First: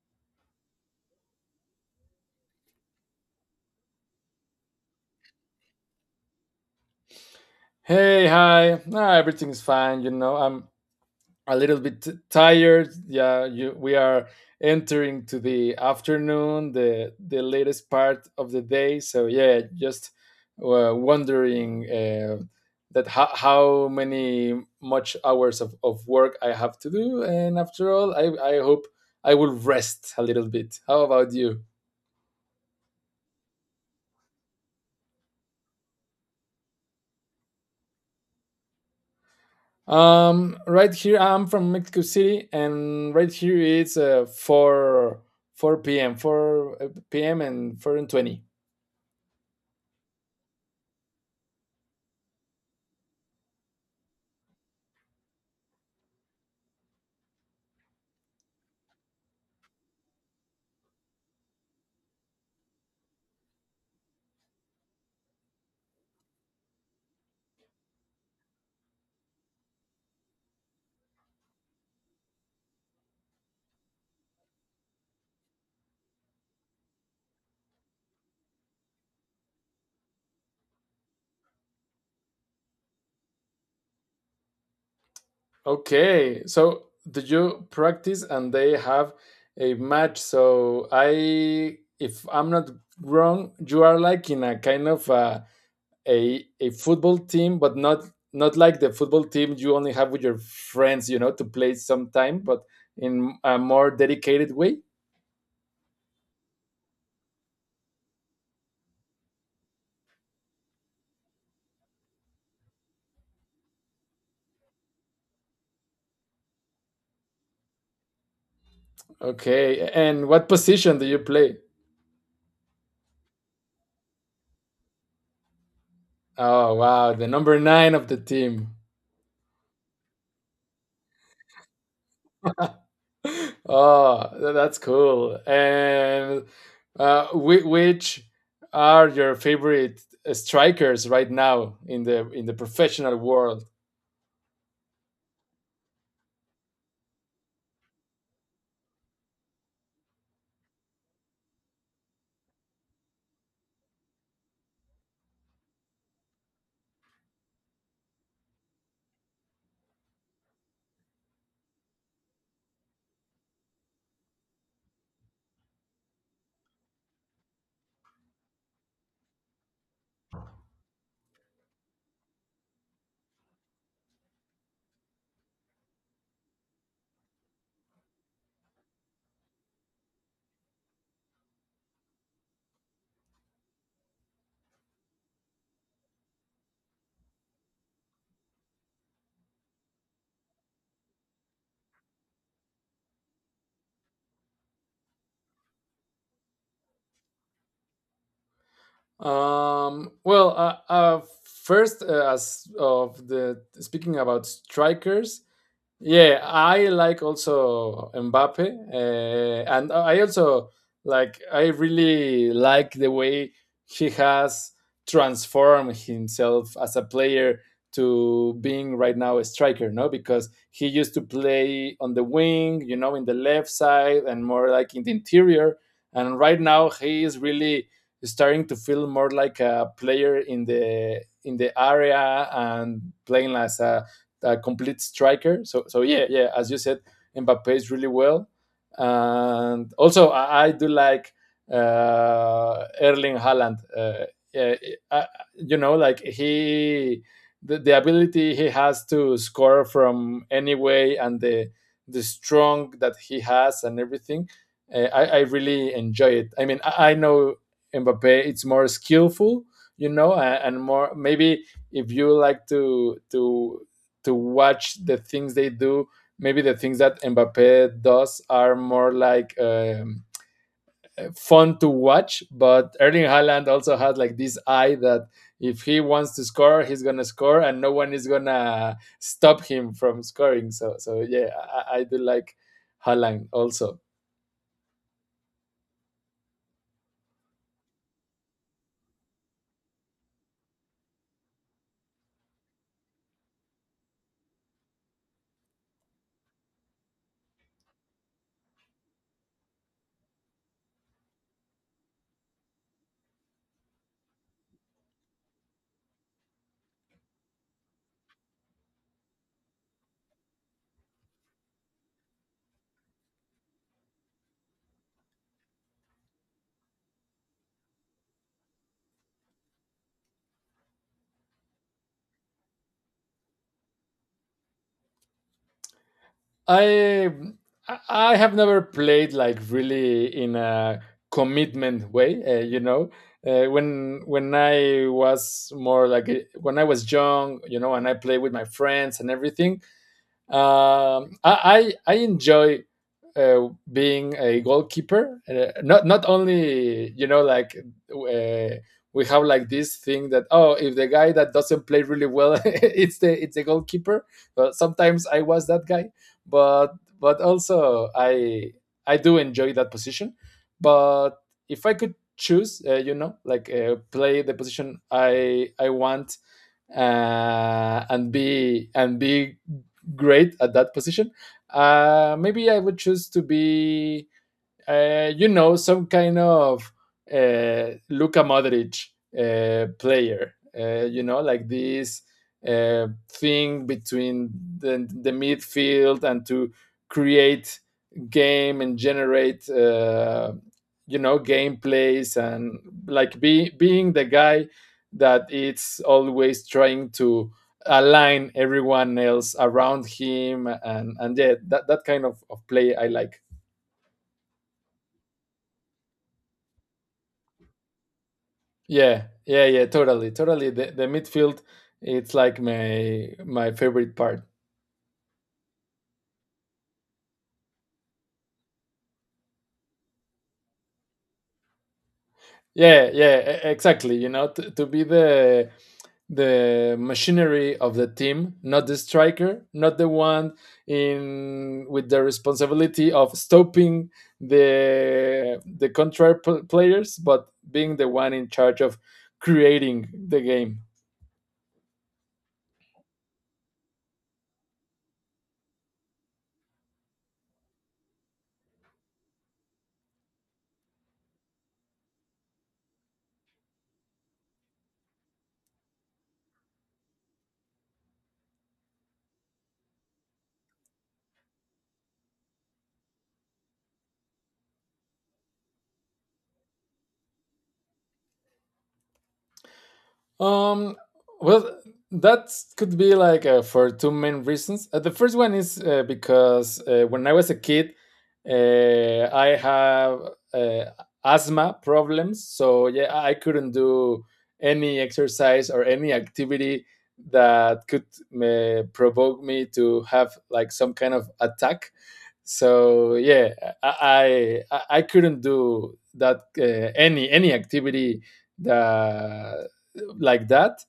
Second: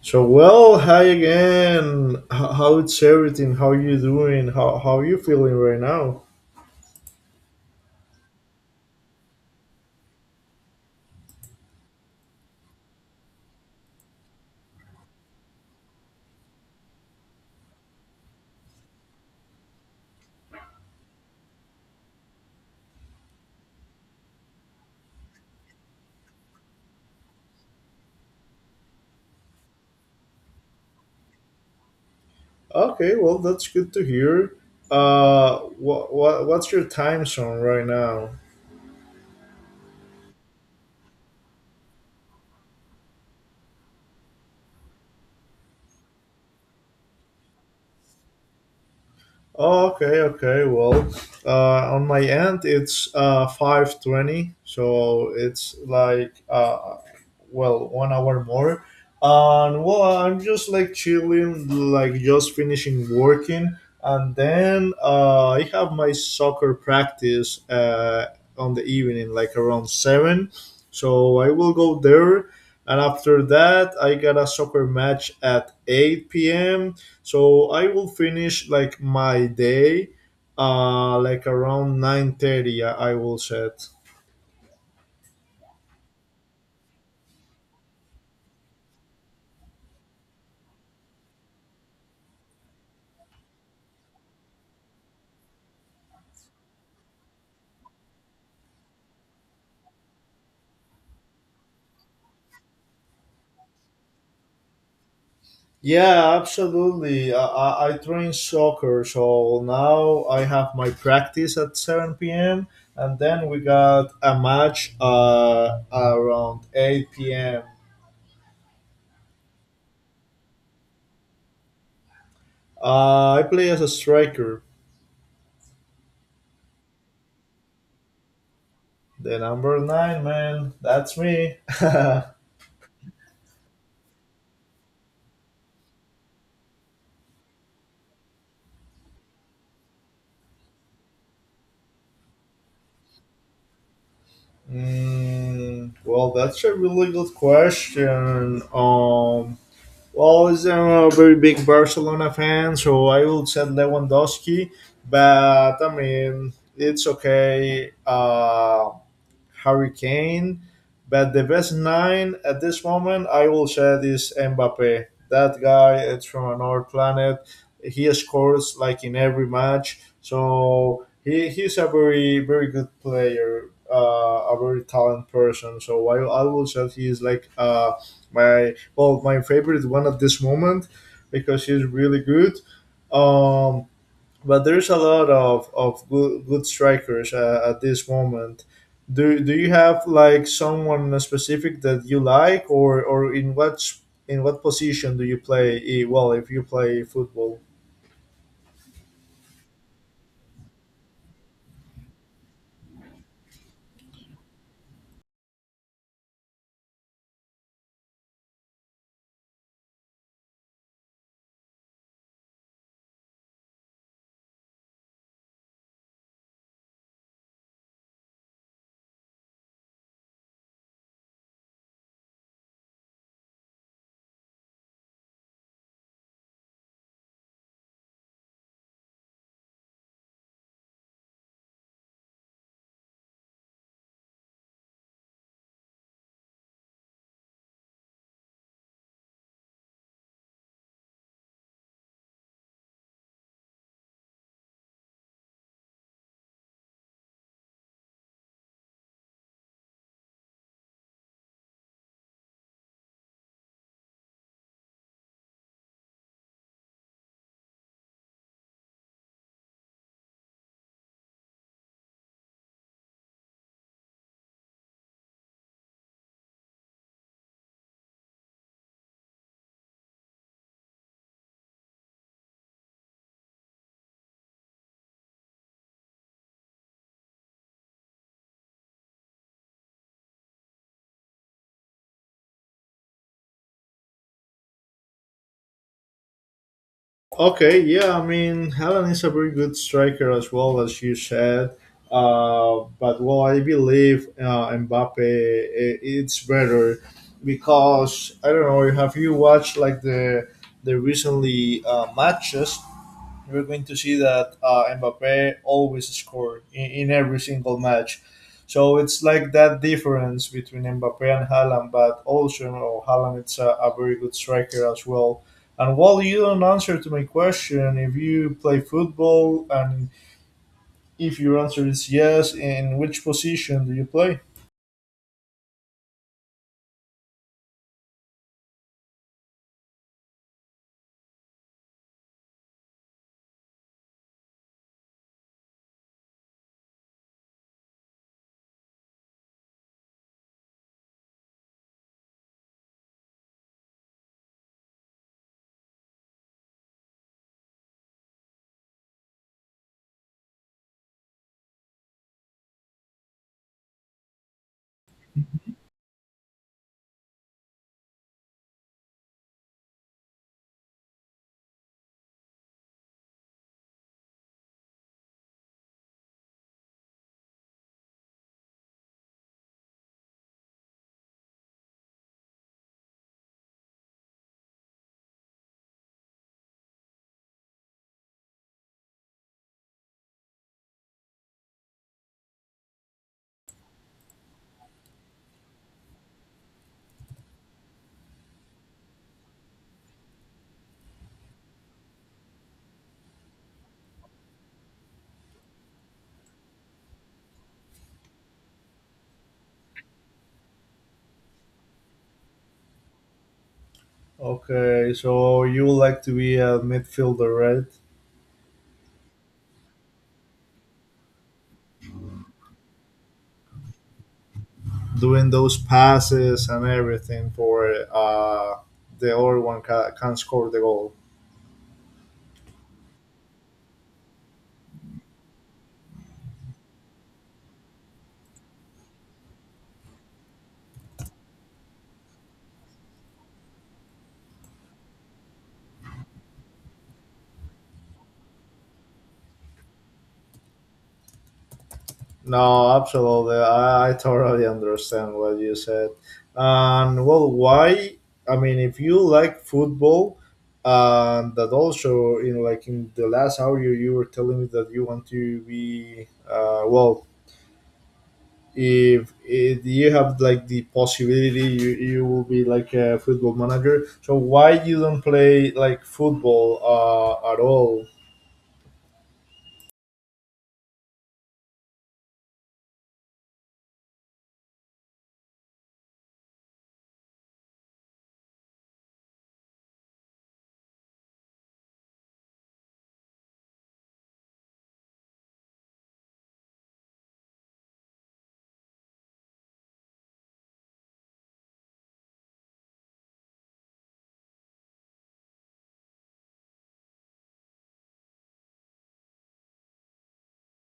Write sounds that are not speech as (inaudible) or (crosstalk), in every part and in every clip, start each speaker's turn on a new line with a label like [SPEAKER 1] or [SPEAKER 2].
[SPEAKER 1] So well, hi again. How's everything? How you doing? How you feeling right now?
[SPEAKER 2] Hey, hi. Nah, everything's fine. You know, I'm a little bit tired. Yeah, we are entering to the afternoon, the latest part of the day. So yeah, just wondering that how many much hours of work I have to do. And after all, I hope I will rest a little bit. How about you?
[SPEAKER 1] Okay, well that's good to hear. What's your time zone right now?
[SPEAKER 2] Right here, I'm from Mexico City, and right here it's 4, 4 p.m., 4 p.m. and 4:20.
[SPEAKER 1] Oh, okay, okay. Well, on my end, it's 5:20, so it's like well, 1 hour more. And well, I'm just like chilling, like just finishing working, and then I have my soccer practice on the evening, like around 7. So I will go there, and after that, I got a soccer match at 8 p.m. So I will finish like my day like around 9:30. I will set.
[SPEAKER 2] Okay, so do you practice and they have a match? So I, if I'm not wrong, you are like in a kind of a football team, but not like the football team you only have with your friends, you know, to play sometime, but in a more dedicated way.
[SPEAKER 1] Yeah absolutely, I train soccer, so now I have my practice at 7 p.m., and then we got a match around 8 p.m.
[SPEAKER 2] Okay, and what position do you play?
[SPEAKER 1] I play as a striker.
[SPEAKER 2] Oh wow, the number nine of the team.
[SPEAKER 1] The number 9 man, that's me (laughs)
[SPEAKER 2] (laughs) Oh, that's cool. And which are your favorite strikers right now in the professional world?
[SPEAKER 1] Mm, well, that's a really good question. Well, as I'm a very big Barcelona fan, so I will said Lewandowski, but I mean, it's okay. Hurricane, but the best nine at this moment I will share is Mbappe. That guy is from another planet. He scores like in every match, so he's a very very good player, a very talented person. So I will say he is like my well my favorite one at this moment because he's really good. Um, but there's a lot of good strikers at this moment. Do you have like someone specific that you like, or in what position do you play? Well, if you play football.
[SPEAKER 2] Well, first, as of the speaking about strikers, yeah, I like also Mbappe, and I also like I really like the way he has transformed himself as a player to being right now a striker, no? Because he used to play on the wing, you know, in the left side and more like in the interior, and right now he is really starting to feel more like a player in the area and playing as a complete striker. So yeah, yeah, as you said, Mbappe is really well, and also I do like Erling Haaland. Yeah, I, you know, like he the ability he has to score from any way and the strong that he has and everything. I really enjoy it. I mean, I know Mbappe, it's more skillful, you know, and more maybe if you like to watch the things they do maybe the things that Mbappe does are more like fun to watch. But Erling Haaland also has like this eye that if he wants to score, he's gonna score, and no one is gonna stop him from scoring. So, so yeah, I do like Haaland also.
[SPEAKER 1] Okay, yeah, I mean, Helen is a very good striker as well as you said. But well, I believe Mbappe it's better because I don't know. Have you watched like the recently matches? We're going to see that Mbappe always scored in every single match. So it's like that difference between Mbappe and Haaland, but also you know, Haaland is a very good striker as well. And while you don't answer to my question, if you play football and if your answer is yes, in which position do you play?
[SPEAKER 2] I I have never played like really in a commitment way. You know, when I was more like when I was young, you know, and I played with my friends and everything. I enjoy being a goalkeeper. Not only you know like uh, we have like this thing that oh if the guy that doesn't play really well (laughs) it's the goalkeeper. But sometimes I was that guy, but also I do enjoy that position. But if I could choose, you know, like play the position I want and be great at that position. Maybe I would choose to be you know, some kind of Luka Modric player. You know, like this thing between the midfield and to create game and generate, you know, gameplays and like being the guy that it's always trying to align everyone else around him, and yeah, that, that kind of play I like.
[SPEAKER 1] Okay, so you would like to be a midfielder, right?
[SPEAKER 2] Yeah, yeah, yeah, totally, totally. The midfield, it's like my favorite part.
[SPEAKER 1] Doing those passes and everything for the other one can score the goal.
[SPEAKER 2] Yeah, yeah, exactly. You know, to be the machinery of the team, not the striker, not the one in with the responsibility of stopping the contrary players, but being the one in charge of creating the game.
[SPEAKER 1] No, absolutely. I totally understand what you said. And well, why? I mean, if you like football, and that also in like in the last hour you were telling me that you want to be well if you have like the possibility you will be like a football manager, so why you don't play like football at all?
[SPEAKER 2] Um, well, that could be like for two main reasons. The first one is because when I was a kid, I have uh, asthma problems, so yeah, I couldn't do any exercise or any activity that could provoke me to have like some kind of attack. So yeah, I couldn't do that any activity that like that.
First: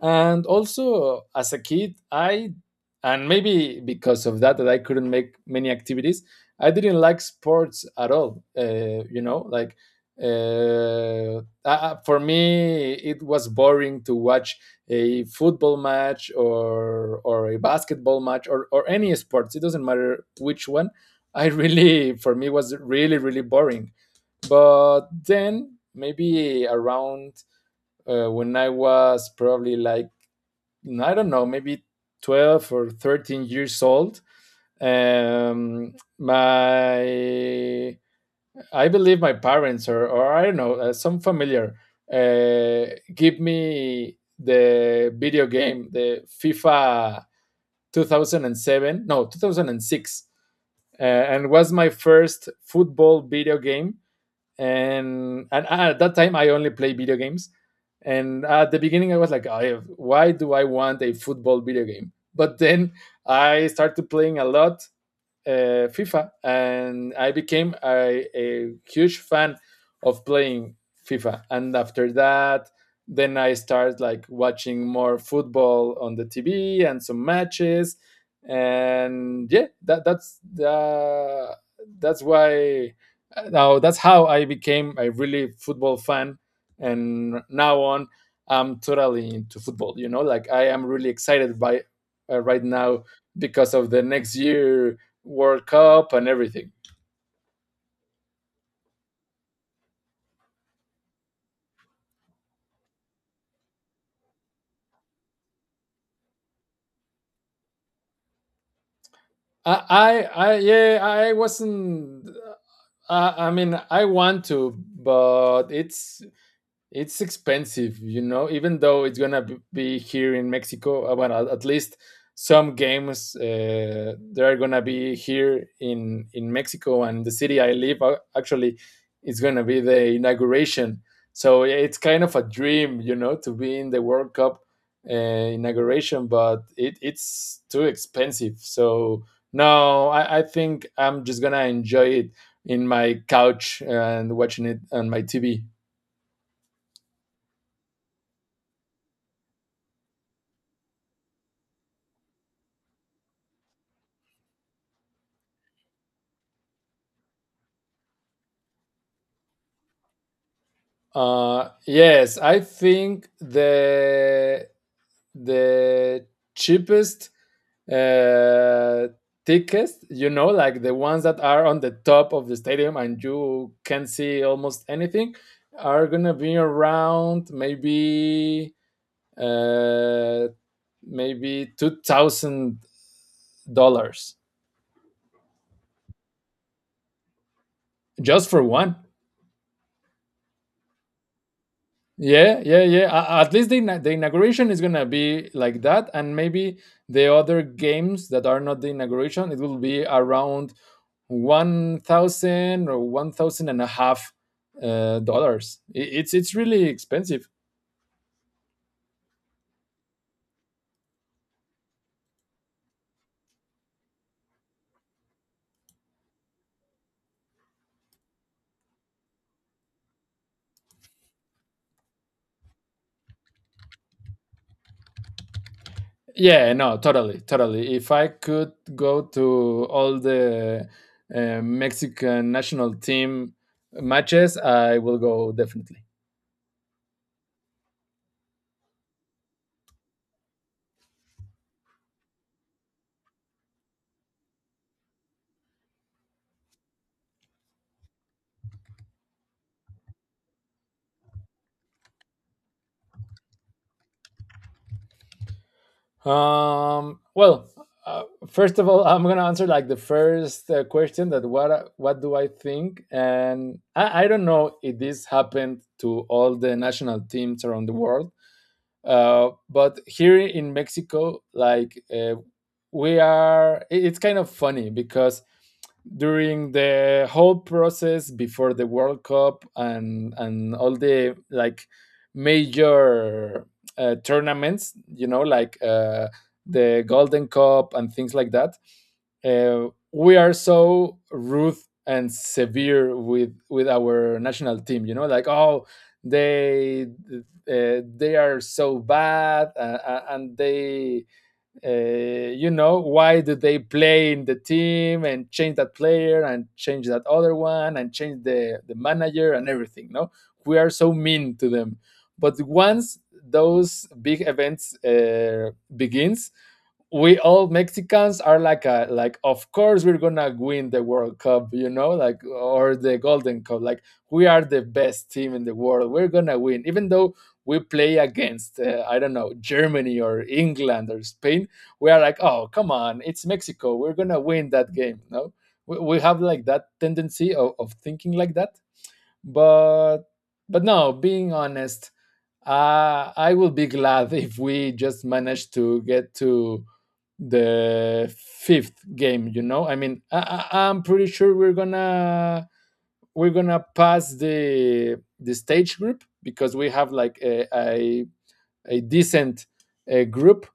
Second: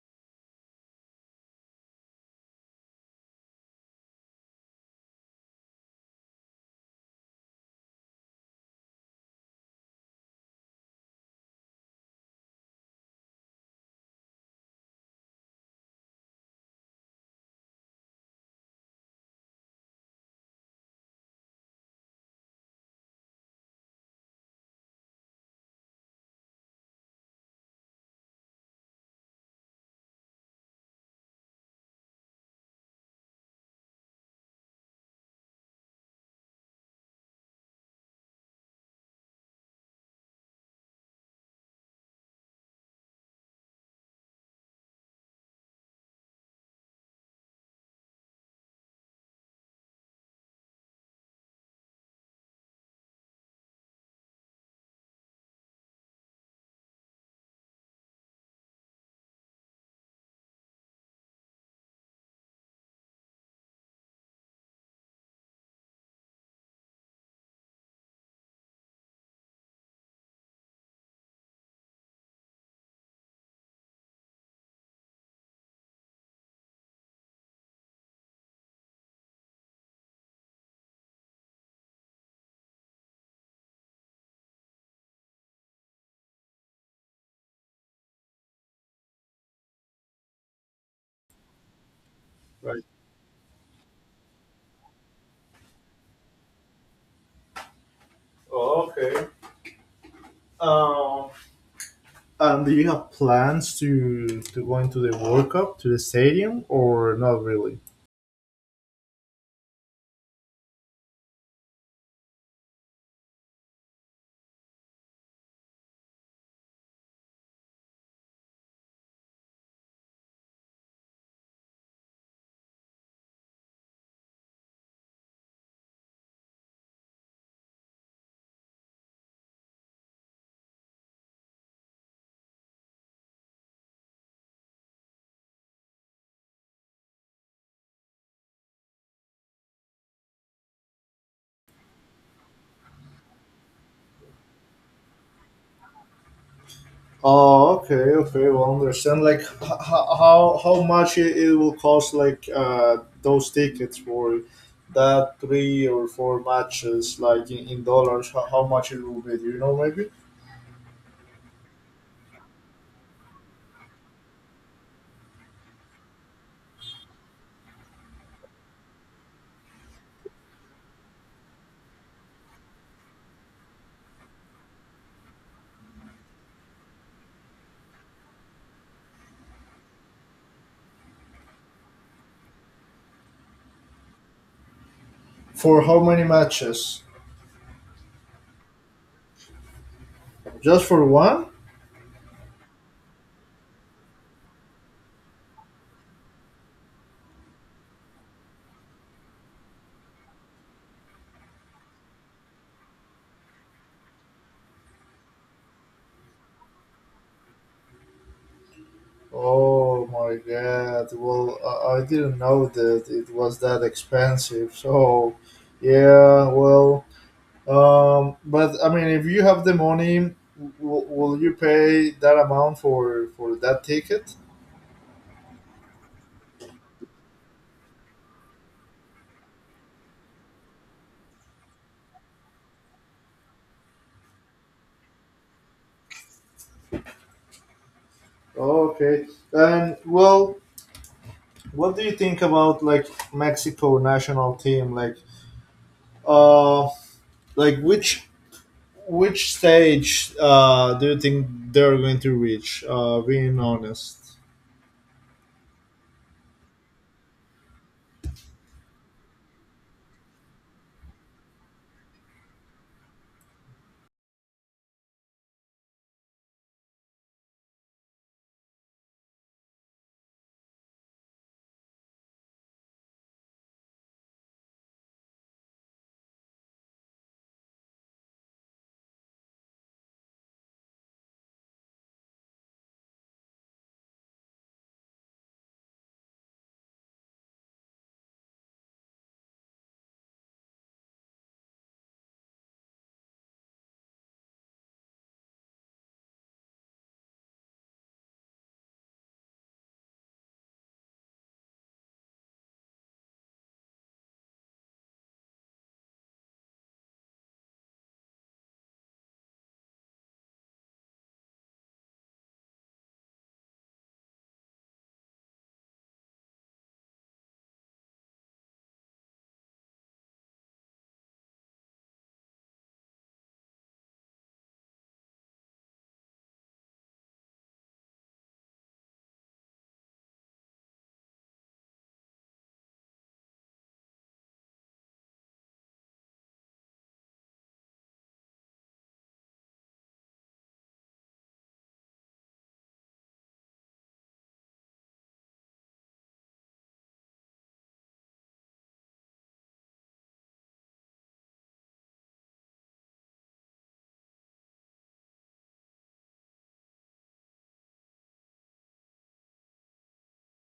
[SPEAKER 2] And also, as a kid, I, and maybe because of that, that I couldn't make many activities, I didn't like sports at all. You know, like for me it was boring to watch a football match or a basketball match or any sports, it doesn't matter which one. I (laughs) really, for me was really really boring. But then maybe around when I was probably like, I don't know, maybe 12 or 13 years old. Um, my, I believe my parents or, I don't know, some familiar give me the video game, the FIFA 2007, no, 2006. And was my first football video game, and at that time I only play video games. And at the beginning, I was like, I, why do I want a football video game? But then I started playing a lot, FIFA, and I became a huge fan of playing FIFA. And after that, then I started like watching more football on the TV and some matches, and yeah, that's why now that's how I became a really football fan, and now on I'm totally into football. You know, like I am really excited by right
[SPEAKER 1] Right.
[SPEAKER 2] now because of the next year World Cup and everything.
[SPEAKER 1] Oh, okay. um, and do you have plans to go into the World Cup, to the stadium, or not really?
[SPEAKER 2] I, I, I Yeah, I wasn't. I mean, I want to, but it's expensive, you know, even though it's gonna be here in Mexico. Well, at least some games they are gonna be here in Mexico and the city I live. Actually, is gonna be the inauguration. So yeah, it's kind of a dream, you know, to be in the World Cup inauguration, but it, it's too expensive. So no, I think I'm just gonna enjoy it in my couch and watching it on my TV.
[SPEAKER 1] Oh, okay, okay. Well, understand. Like, how much it will cost? Like, those tickets for that three or four matches, like in dollars. How much it will be? Do you know maybe
[SPEAKER 2] Yes, I think the cheapest uh, tickets, you know, like the ones that are on the top of the stadium and you can see almost anything, are gonna be around maybe uh, $2,000,
[SPEAKER 1] for how many matches?
[SPEAKER 2] just for one.
[SPEAKER 1] Just for one?
[SPEAKER 2] Yeah, yeah, yeah. At least the inauguration is gonna be like that, and maybe the other games that are not the inauguration, it will be around 1,000 or 1,000 and a half dollars. It's really expensive.
[SPEAKER 1] Oh my god. Well, I didn't know that it was that expensive. So, yeah. Well. But I mean, if you have the money, will you pay that amount for that ticket?
[SPEAKER 2] Yeah, no, totally, totally. If I could go to all the Mexican national team matches, I will go definitely.
[SPEAKER 1] Okay. And well, what do you think about like Mexico national team? Uh, like which stage do you think they're going to reach? Being honest.
[SPEAKER 2] Well, uh, first of all, I'm gonna answer like the first question that what what do I think, and I don't know if this happened to all the national teams around the world, but here in Mexico, like we are, it's kind of funny because during the whole process before the World Cup and all the like major tournaments, you know, like the Golden Cup and things like that, we are so rude and severe with our national team. You know, like oh, they they are so bad, and they uh, you know, why do they play in the team? And change that player, and change that other one, and change the manager, and everything. No, we are so mean to them. But once those big events begins, we all Mexicans are like a like, of course we're gonna win the World Cup, you know, like, or the Golden Cup. Like, we are the best team in the world. We're gonna win, even though we play against I don't know, Germany or England or Spain. We are like, oh come on, it's Mexico. We're gonna win that game. No, we have like that tendency of thinking like that, but no, being honest, I will be glad (laughs) if we just manage to get to the fifth game. You know, I mean, I, I'm pretty sure we're gonna pass the stage group because we have like a decent group.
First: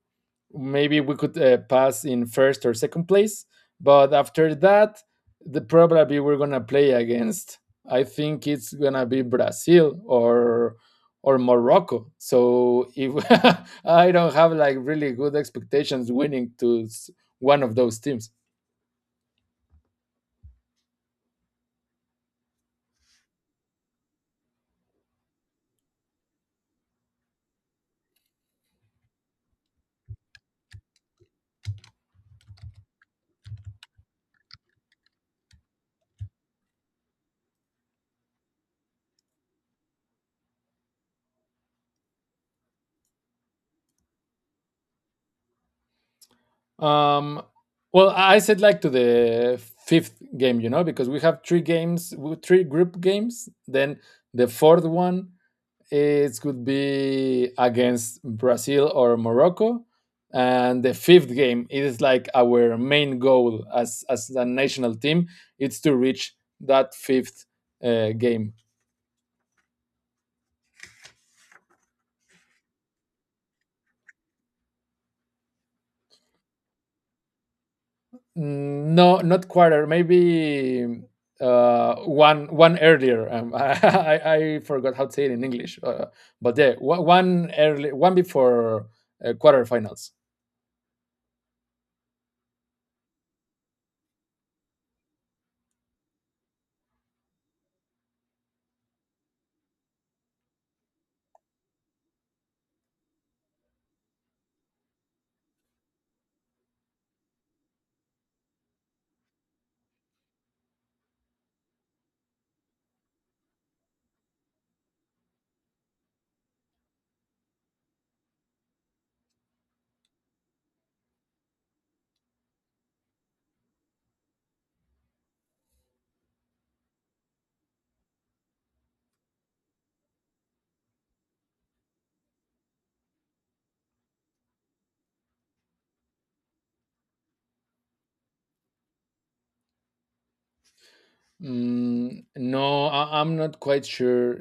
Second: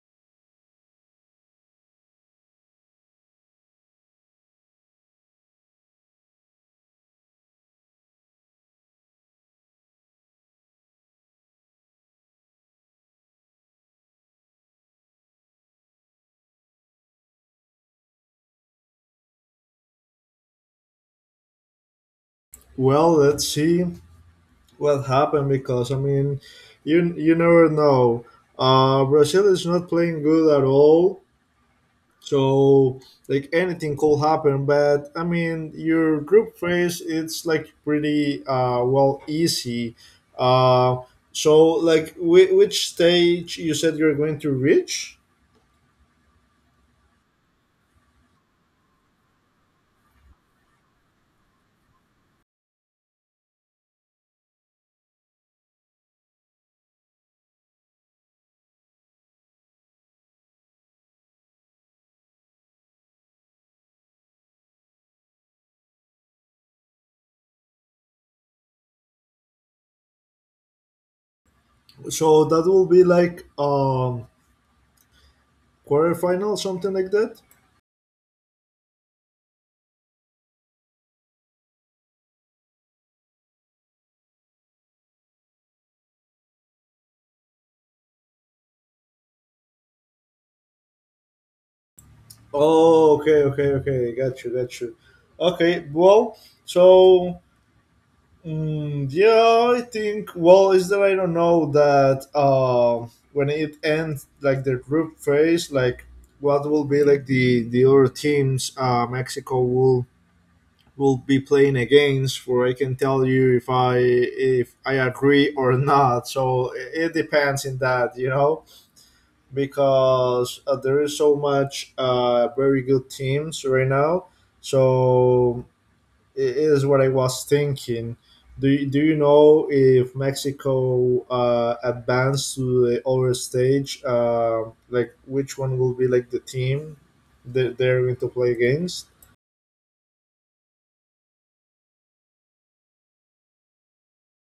[SPEAKER 2] Maybe we could pass in first or second place. But after that, the probably we're gonna play against. I think it's gonna be Brazil or Morocco. So if (laughs) I don't have like really good expectations winning to one of those teams.
[SPEAKER 1] Well, let's see what happened because I mean, you never know. Brazil is not playing good at all. So like anything could happen, but I mean your group phase it's like pretty well easy. Uh so like which stage you said you're going to reach?
[SPEAKER 2] Um, well, I said like to the fifth game, you know, because we have three games, three group games. Then the fourth one, it could be against Brazil or Morocco. And the fifth game, it is like our main goal as a national team, it's to reach that fifth game.
[SPEAKER 1] So that will be like quarterfinal, something like that.
[SPEAKER 2] Mm, no, not quarter, maybe one earlier. (laughs) I forgot how to say it in English, but yeah, one early, one before quarterfinals.
[SPEAKER 1] Oh okay, okay, okay. Got you, got you. Okay, well so mm, yeah, I think. Well, is that I don't know that when it ends, like the group phase, like what will be like the other teams Mexico will be playing against. For I can tell you if I agree or not. So it depends in that, because there is so much very good teams right now. So is what I was thinking. Do you know if Mexico advanced to the other stage? Like which one will be like the team that they're going to play against?
[SPEAKER 2] Mm, no, I'm not quite sure.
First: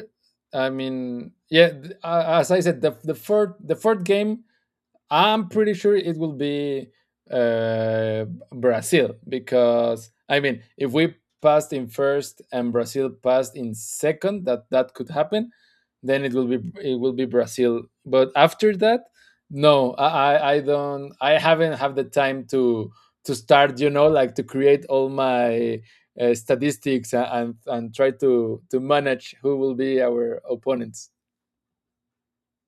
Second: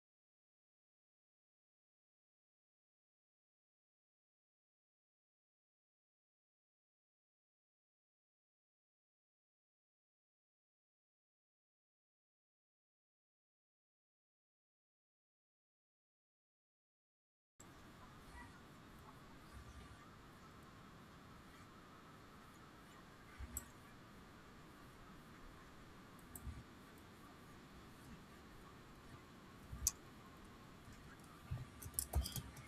[SPEAKER 2] I mean, yeah, as I said, the third game I'm pretty sure it will be uh, Brazil, because I mean, if we passed in first and Brazil passed in second, that could happen. Then it will be Brazil. But after that, no, I don't. I haven't have the time to start. You know, like to create all my statistics and try to manage who will be our opponents.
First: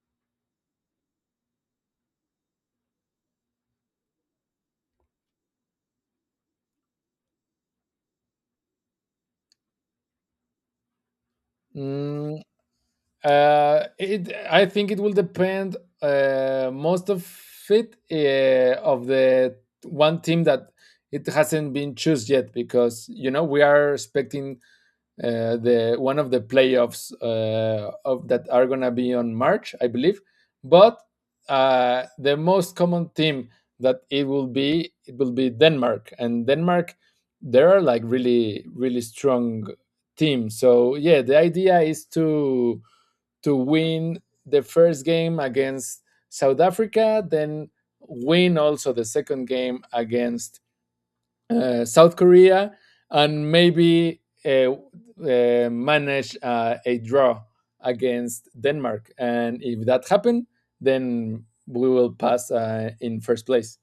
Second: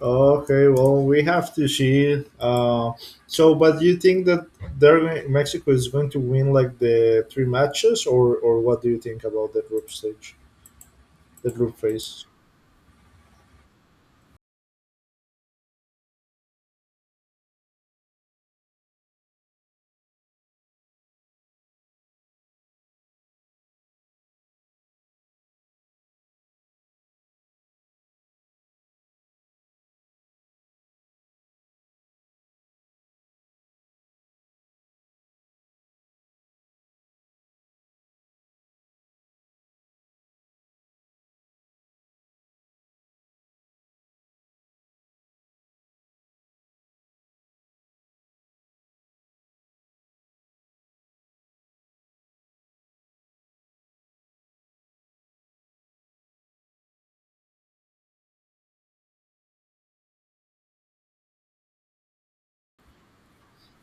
[SPEAKER 1] Okay, well we have to see. So, but you think that Mexico is going to win like the three matches, or what do you think about the group stage, the group phase?
[SPEAKER 2] Mm, I think it will depend, most of it, of the one team that it hasn't been chosen yet, because you know we are expecting the one of the playoffs of that are gonna be on March, I believe. But the most common team that it will be Denmark, and Denmark there are like really really strong team. So yeah, the idea is to win the first game against South Africa, then win also the second game against South Korea, and maybe manage a draw against Denmark. And if that happens, then we will pass in first place.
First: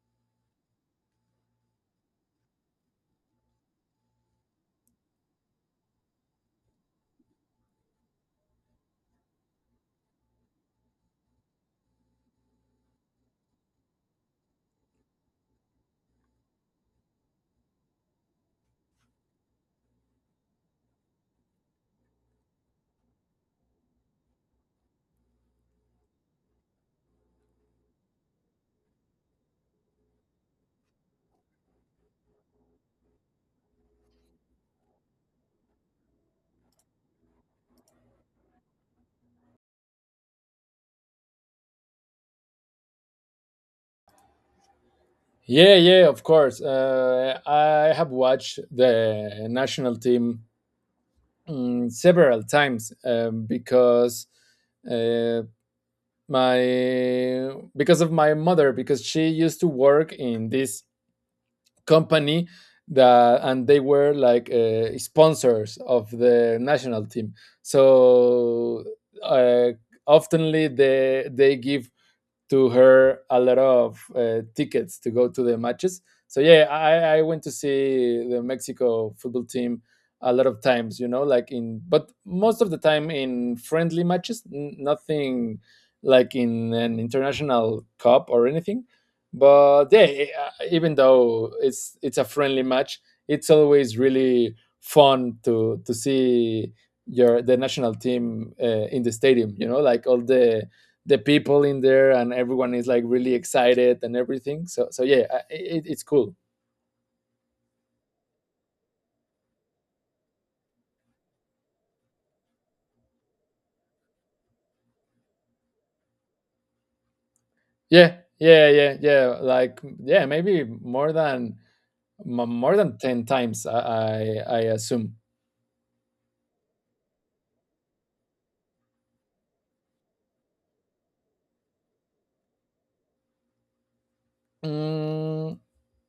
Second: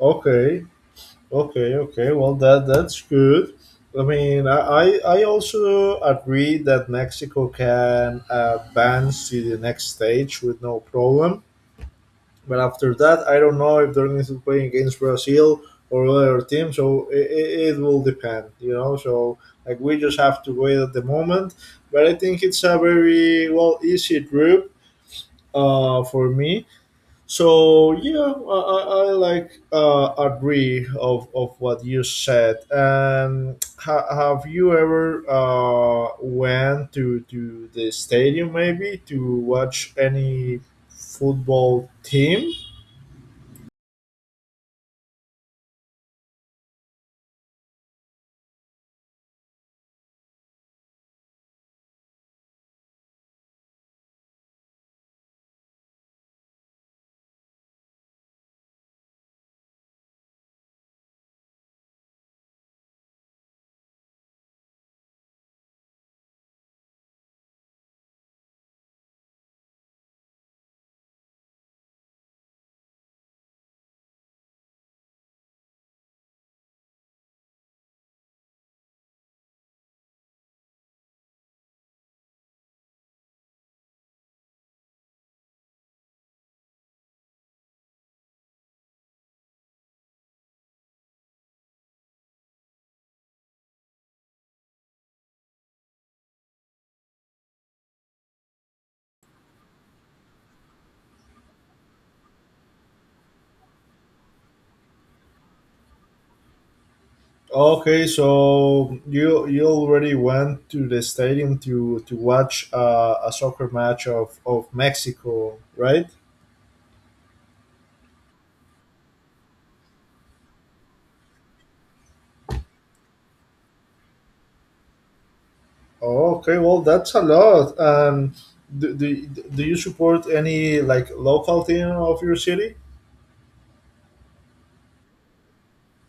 [SPEAKER 1] Okay, okay, okay. Well, that's good. I mean, I also agree that Mexico can advance to the next stage with no problem. But after that, I don't know if they're going to play against Brazil or other teams. So it will depend, you know. So like we just have to wait at the moment. But I think it's a very well easy group for me, so yeah, I like agree of what you said. And have you ever went to the stadium maybe to watch any football team?
[SPEAKER 2] Yeah, yeah, of course. I have watched the national team several times, because uh, my because of my mother, because she used to work in this company that, and they were like sponsors of the national team, so, uh, oftenly they give to her a lot of tickets to go to the matches. So yeah, I went to see the Mexico football team a lot of times, you know, like in but most of the time in friendly matches, nothing like in an international cup or anything. But yeah, even though it's a friendly match, it's always really fun to see your the national team in the stadium. You know, like all the people in there, and everyone is like really excited and everything, so yeah, it's cool.
[SPEAKER 1] Okay, so you already went to the stadium to watch a soccer match of Mexico, right?
[SPEAKER 2] Yeah, yeah, yeah, yeah, like yeah, maybe more than more than 10 times, I assume.
[SPEAKER 1] Oh, okay, well, that's a lot. And do you support any like local team of your city?
[SPEAKER 2] Mm,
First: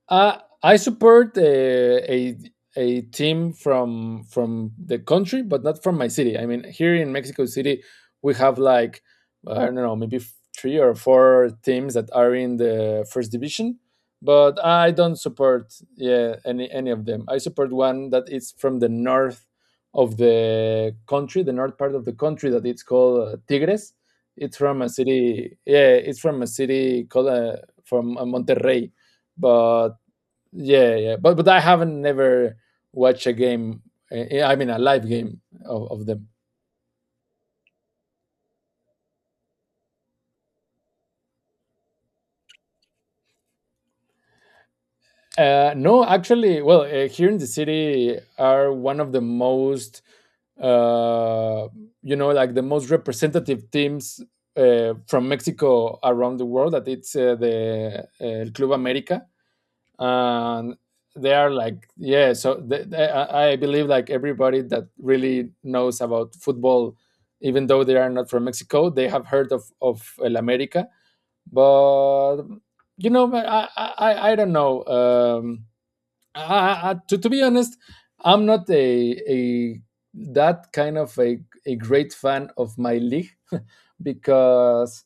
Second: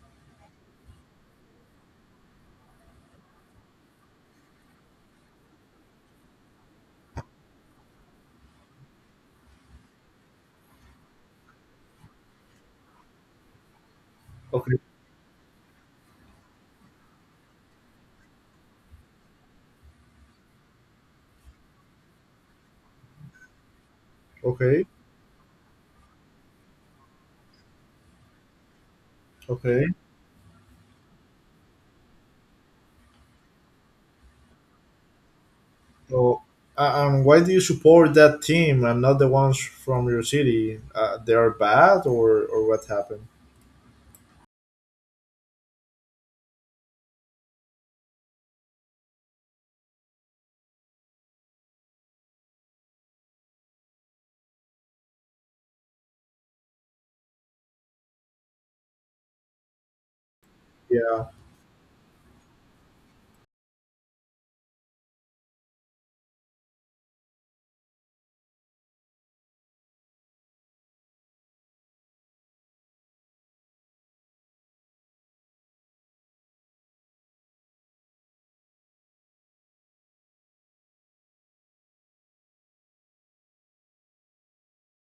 [SPEAKER 2] I support a team from the country, but not from my city. I mean, here in Mexico City, we have like, I don't know, maybe three or four teams that are in the first division. But
[SPEAKER 1] Okay,
[SPEAKER 2] I don't support, yeah, any of them. I support one that is from the north of the country, the north part of the country, that it's called Tigres. It's from
[SPEAKER 1] okay,
[SPEAKER 2] a city, yeah, it's from a city called from Monterrey,
[SPEAKER 1] okay.
[SPEAKER 2] but yeah, yeah. But I haven't never watched a game. I mean, a live game of them.
[SPEAKER 1] So, and why do you support that team and not the ones from your city? They are bad, or what happened?
[SPEAKER 2] No, actually, well, here in the city are one of the most, uh, you know, like the most representative teams from Mexico around the world. That it's the El Club America. And
[SPEAKER 1] Yeah.
[SPEAKER 2] they are like, yeah, so they, I believe like everybody that really knows about football, even though they are not from Mexico, they have heard of El America. But you know, I don't know, to be honest, I'm not a that kind of a great fan of my league (laughs) because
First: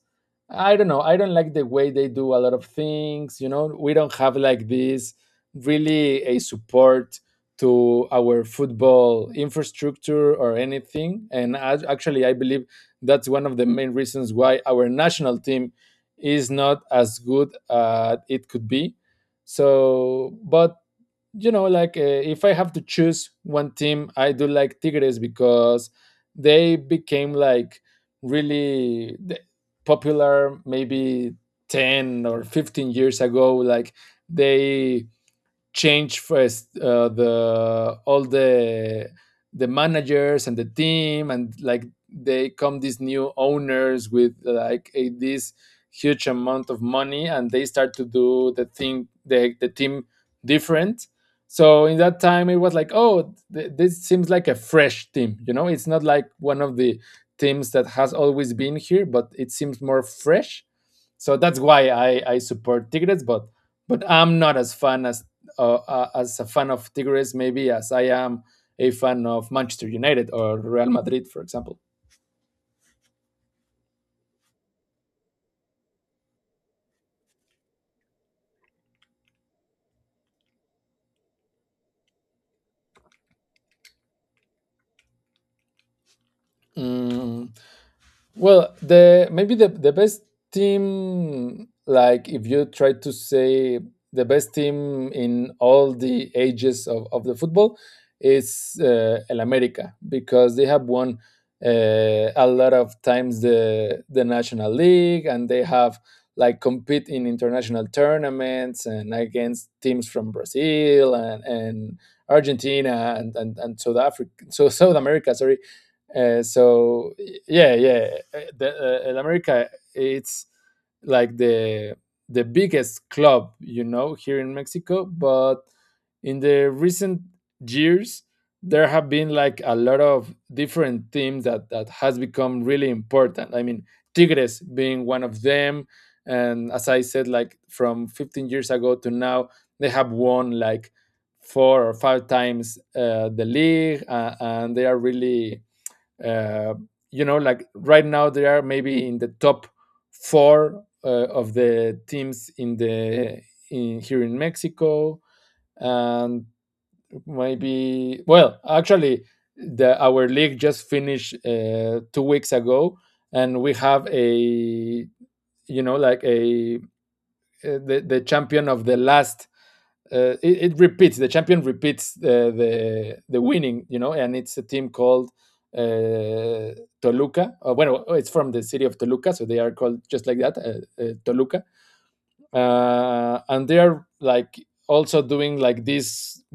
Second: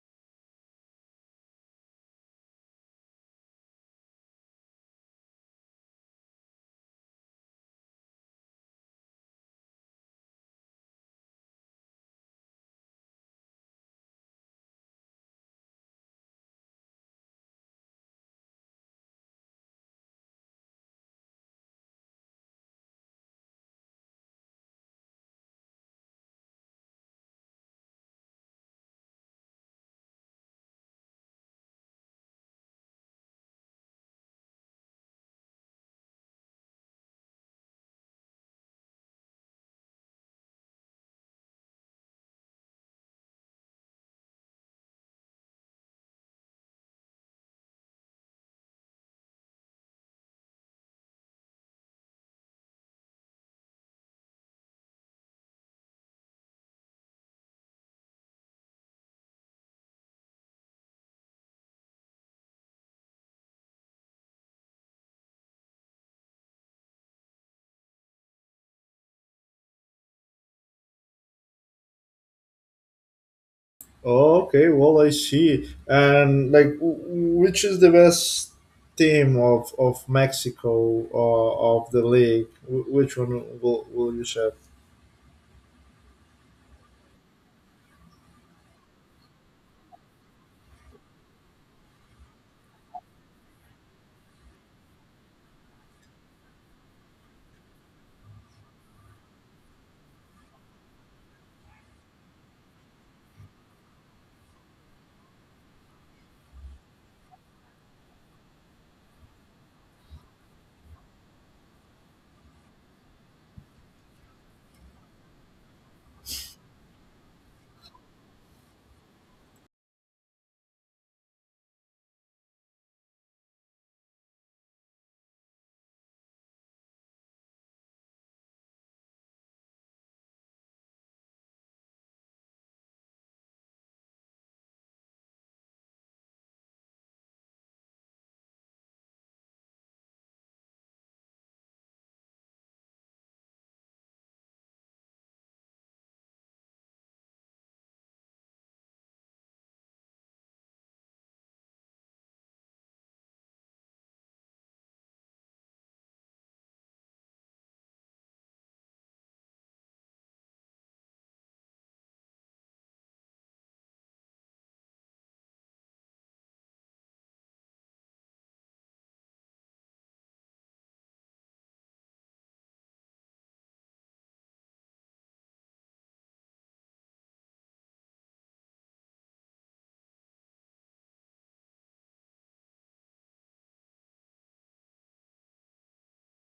[SPEAKER 2] I don't know. I don't like the way they do a lot of things. You know, we don't have like this really a support to our football infrastructure or anything. And I, actually, I believe that's one of the main reasons why our national team is not as good as it could be. So, but you know, like, if I have to choose one team, I do like Tigres, because they became like really popular maybe 10 or 15 years ago. Like they change first, the all the managers and the team, and like they come these new owners with like a, this huge amount of money, and they start to do the thing the team different. So in that time it was like, oh, this seems like a fresh team, you know, it's not like one of the teams that has always been here, but it seems more fresh. So that's why I support Tigres, but I'm not as fan as, as a fan of Tigres, maybe as I am a fan of Manchester United or Real Madrid, for example.
[SPEAKER 1] Okay. Well, I see. And like, which is the best team of Mexico or of the league? Which one will you say?
[SPEAKER 2] Mm, Well, the maybe the best team, like if you try to say the best team in all the ages of the football, is El America, because they have won a lot of times the national league, and they have like compete in international tournaments and against teams from Brazil and Argentina and South Africa, so South America, sorry. So yeah, yeah, in America it's like the biggest club, you know, here in Mexico. But in the recent years there have been like a lot of different teams that has become really important. I mean, Tigres being one of them, and as I said, like from 15 years ago to now they have won like four or five times the league, and they are really, uh, you know, like right now they are maybe in the top four of the teams in here in Mexico. And maybe, well, actually the our league just finished 2 weeks ago, and we have a, you know, like a, the champion of the last, it, it, repeats the champion repeats the winning, you know, and it's a team called uh, Toluca. Well, it's from the city of Toluca, so they are called just like that, Toluca. And they are like also doing like this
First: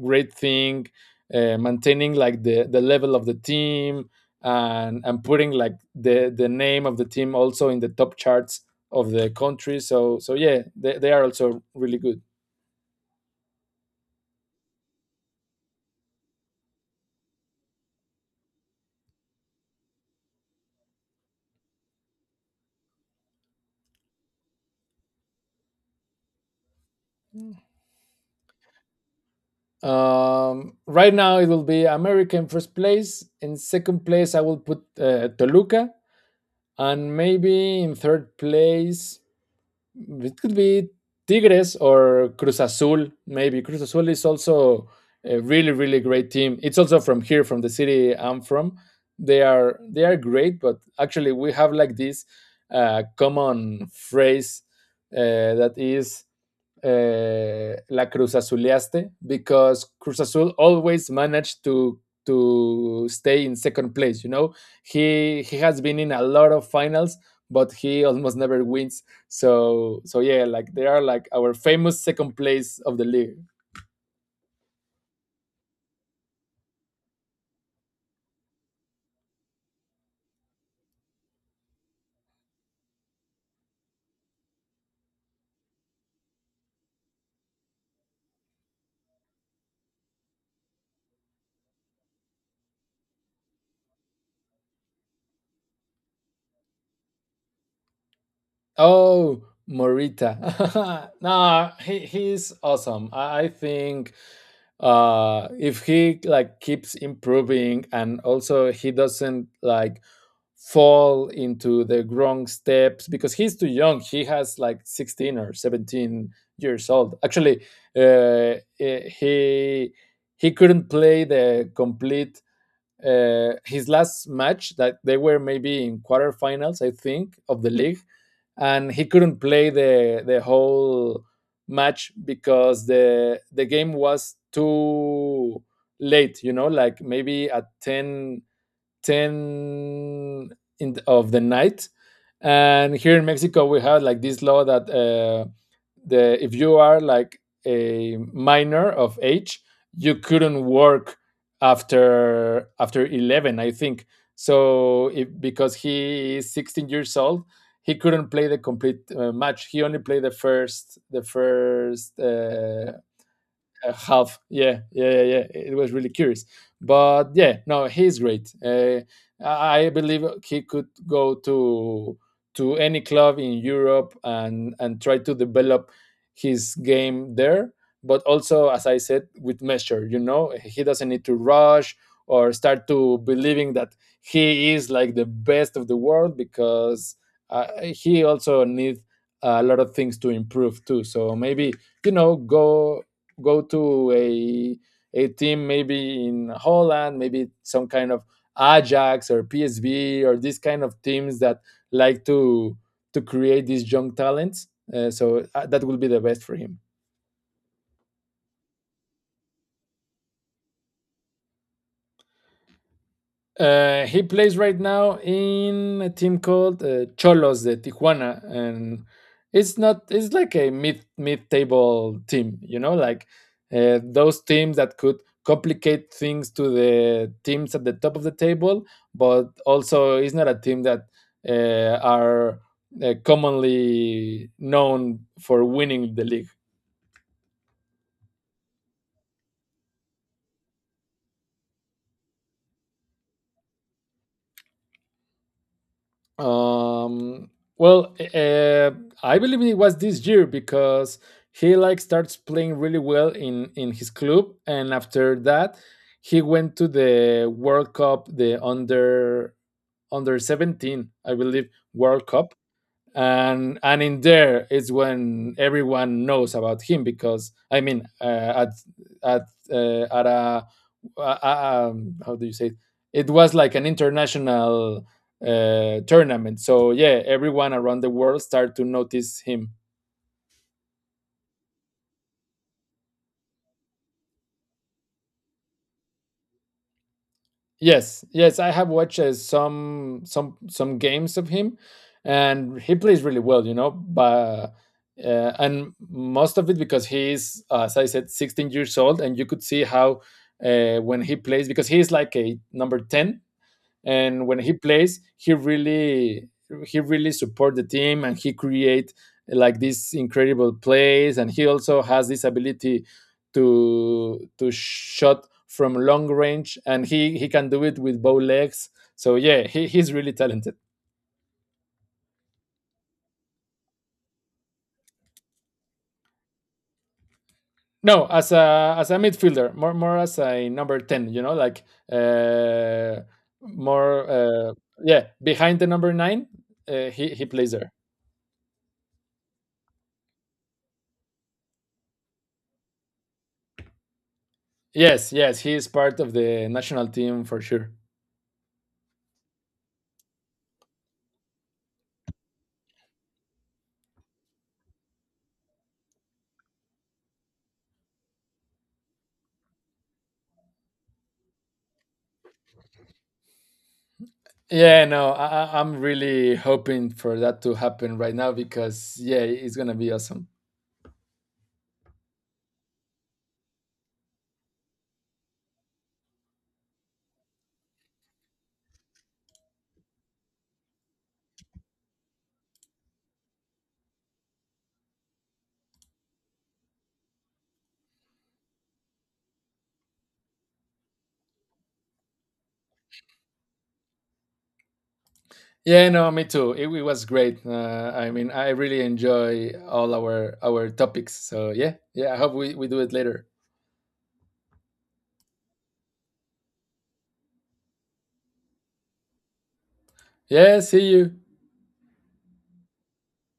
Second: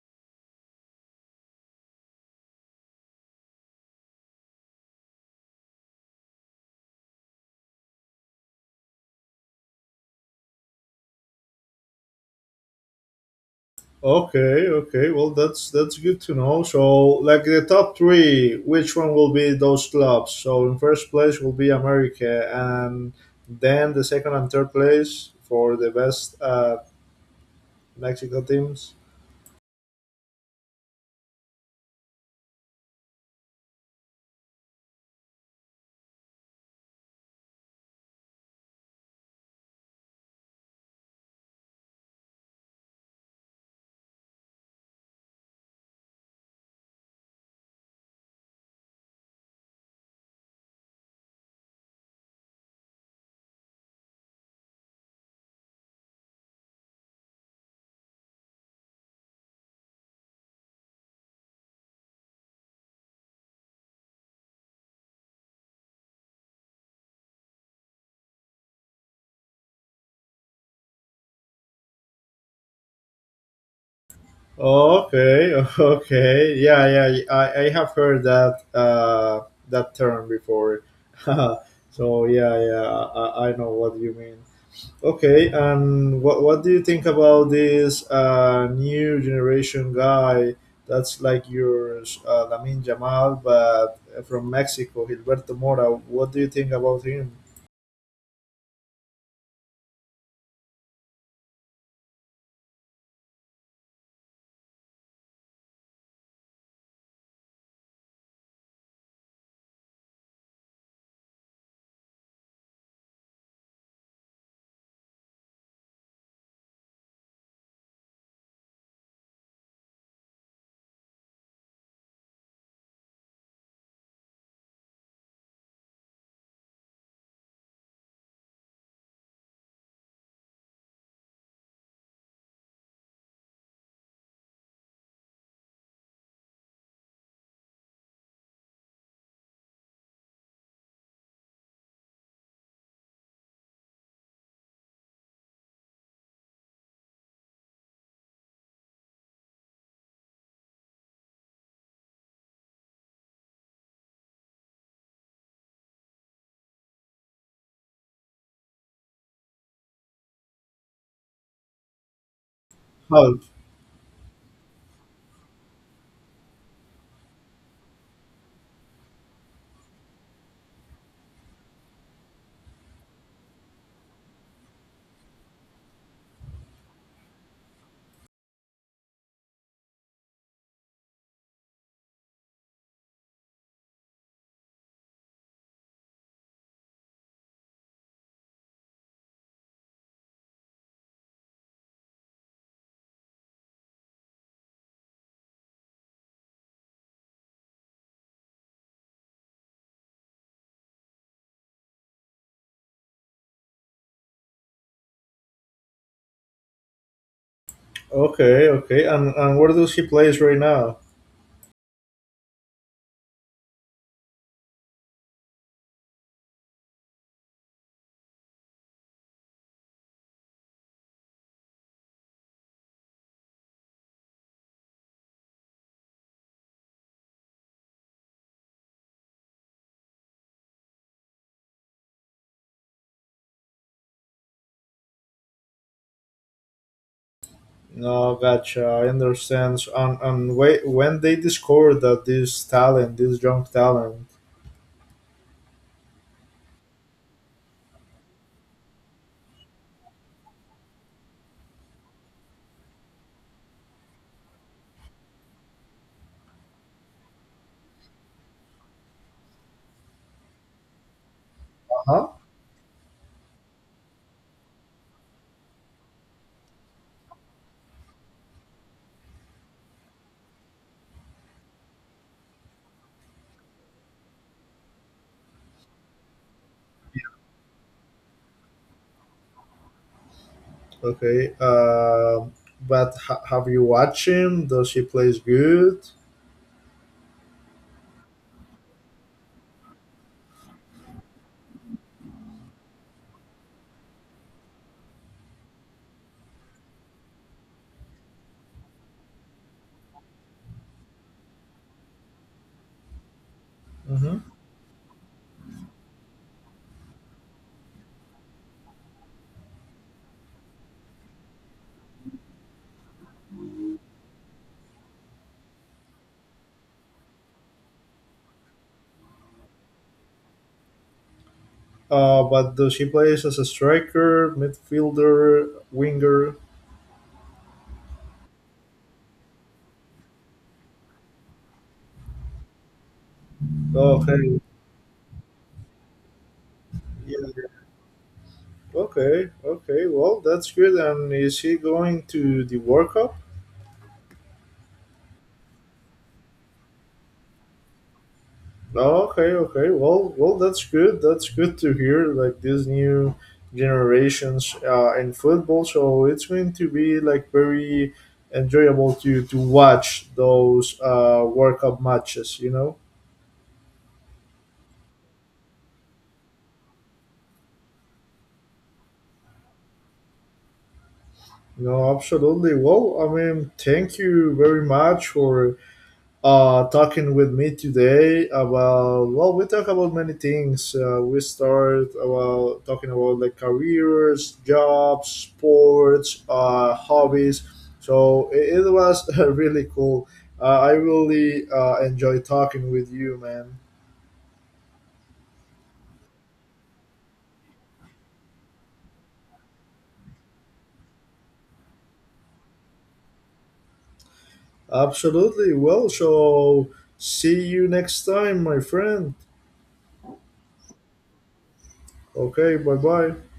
[SPEAKER 2] great thing, maintaining like the level of the team, and putting like the name of the team also in the top charts of the country, so yeah, they are also really good.
[SPEAKER 1] Okay, okay. Well, that's good to know. So, like the top three, which one will be those clubs? So, in first place will be America, and then the second and third place for the best Mexico teams.
[SPEAKER 2] Right now, it will be America in first place. In second place, I will put Toluca, and maybe in third place, it could be Tigres or Cruz Azul. Maybe Cruz Azul is also a really, really great team. It's also from here, from the city I'm from. They are great, but actually, we have like this common phrase that is la Cruz Azuleaste, because Cruz Azul always managed to stay in second place. You know, he has been in a lot of finals, but he almost never wins. So yeah, like they are like our famous second place of the league.
[SPEAKER 1] Okay, (laughs) okay. Yeah, yeah. I have heard that that term before. (laughs) So yeah, yeah. I know what you mean. Okay, and what do you think about this new generation guy that's like your Lamin Jamal, but from Mexico, Gilberto Mora? What do you think about him?
[SPEAKER 2] Oh, Morita, (laughs) no, he's awesome. I think, if he like keeps improving, and also he doesn't like fall into the wrong steps, because he's too young. He has like 16 or 17 years old. Actually, uh, eh, he he couldn't play the complete, his last match, that they were maybe in quarterfinals, I think, of the league, and he couldn't play the whole match because the game was too late. You know, like maybe at 10, 10 in the, of the night, and here in Mexico we have like this law that, the if you are like a minor of age you couldn't work after 11, I think. So if, because he is 16 years old, he couldn't play the complete match. He only played the first
[SPEAKER 1] Oh,
[SPEAKER 2] have. Yeah, yeah, yeah, yeah. It was really curious, but yeah, no, he's great. I believe he could go to any club in Europe and try to develop his game there. But also, as I said, with measure. You know, he doesn't need to rush or start to believing that he is like the best of the world, because, he also needs a lot of things to improve too. So maybe, you know, go to a team maybe in Holland, maybe some kind of Ajax or PSV or these kind of teams that like to create these young talents. That will be the best for him.
[SPEAKER 1] okay, okay. And where does he plays right now?
[SPEAKER 2] He plays right now in a team called Cholos de Tijuana, and it's not it's like a mid table team, you know, like, those teams that could complicate things to the teams at the top of the table, but also it's not a team that are commonly known for winning the league.
[SPEAKER 1] No, gotcha. I understand. And wait, when they discovered that this talent, this young talent,
[SPEAKER 2] Um, well, uh, I believe it was this year, because he like starts playing really well in his club, and after that, he went to the World Cup, the under 17, I believe,
[SPEAKER 1] huh?
[SPEAKER 2] World Cup, and in there is when everyone knows about him, because I mean, at at a how do you say it? It was like an international tournament, so yeah, everyone around the world started to notice him.
[SPEAKER 1] Okay. But have you watched him? Does he plays good?
[SPEAKER 2] Yes, yes, I have watched some games of him, and he plays really well, you know. But, and most of it, because he is, as I said, 16 years old, and you could see how, when he plays, because he is like a number 10, and
[SPEAKER 1] Mhm.
[SPEAKER 2] when he plays he really support the team, and he create like these incredible plays, and he also has this ability to shot from long range, and he can do it with bow legs, so yeah, he's really talented.
[SPEAKER 1] But she plays as a striker, midfielder, winger?
[SPEAKER 2] No, as a midfielder, more as a number 10, you know, like, uh more
[SPEAKER 1] Okay,
[SPEAKER 2] yeah, behind the number 9, he
[SPEAKER 1] yeah.
[SPEAKER 2] plays there.
[SPEAKER 1] Okay, okay. Well, that's good. And is she going to the World Cup?
[SPEAKER 2] Yes, yes, he is part of the national team for sure.
[SPEAKER 1] Oh, okay, okay. Well, well, that's good. That's good to hear. Like these new generations in football, so it's going to be like very enjoyable to watch those World Cup matches. You know.
[SPEAKER 2] Yeah, no, I'm really hoping for that to happen right now, because yeah, it's gonna be awesome.
[SPEAKER 1] No, absolutely. Well, I mean, thank you very much for talking with me today about, well, we talk about many things, we start about talking about like careers, jobs, sports, hobbies, so it was (laughs) really cool. I really enjoy talking with you, man.
[SPEAKER 2] Yeah, no, me too. It was great. I mean, I really enjoy all our topics. So yeah, yeah. I hope we do it later.
[SPEAKER 1] Absolutely, well, so see you next time, my friend.
[SPEAKER 2] Yeah, see you.
[SPEAKER 1] Okay, bye bye.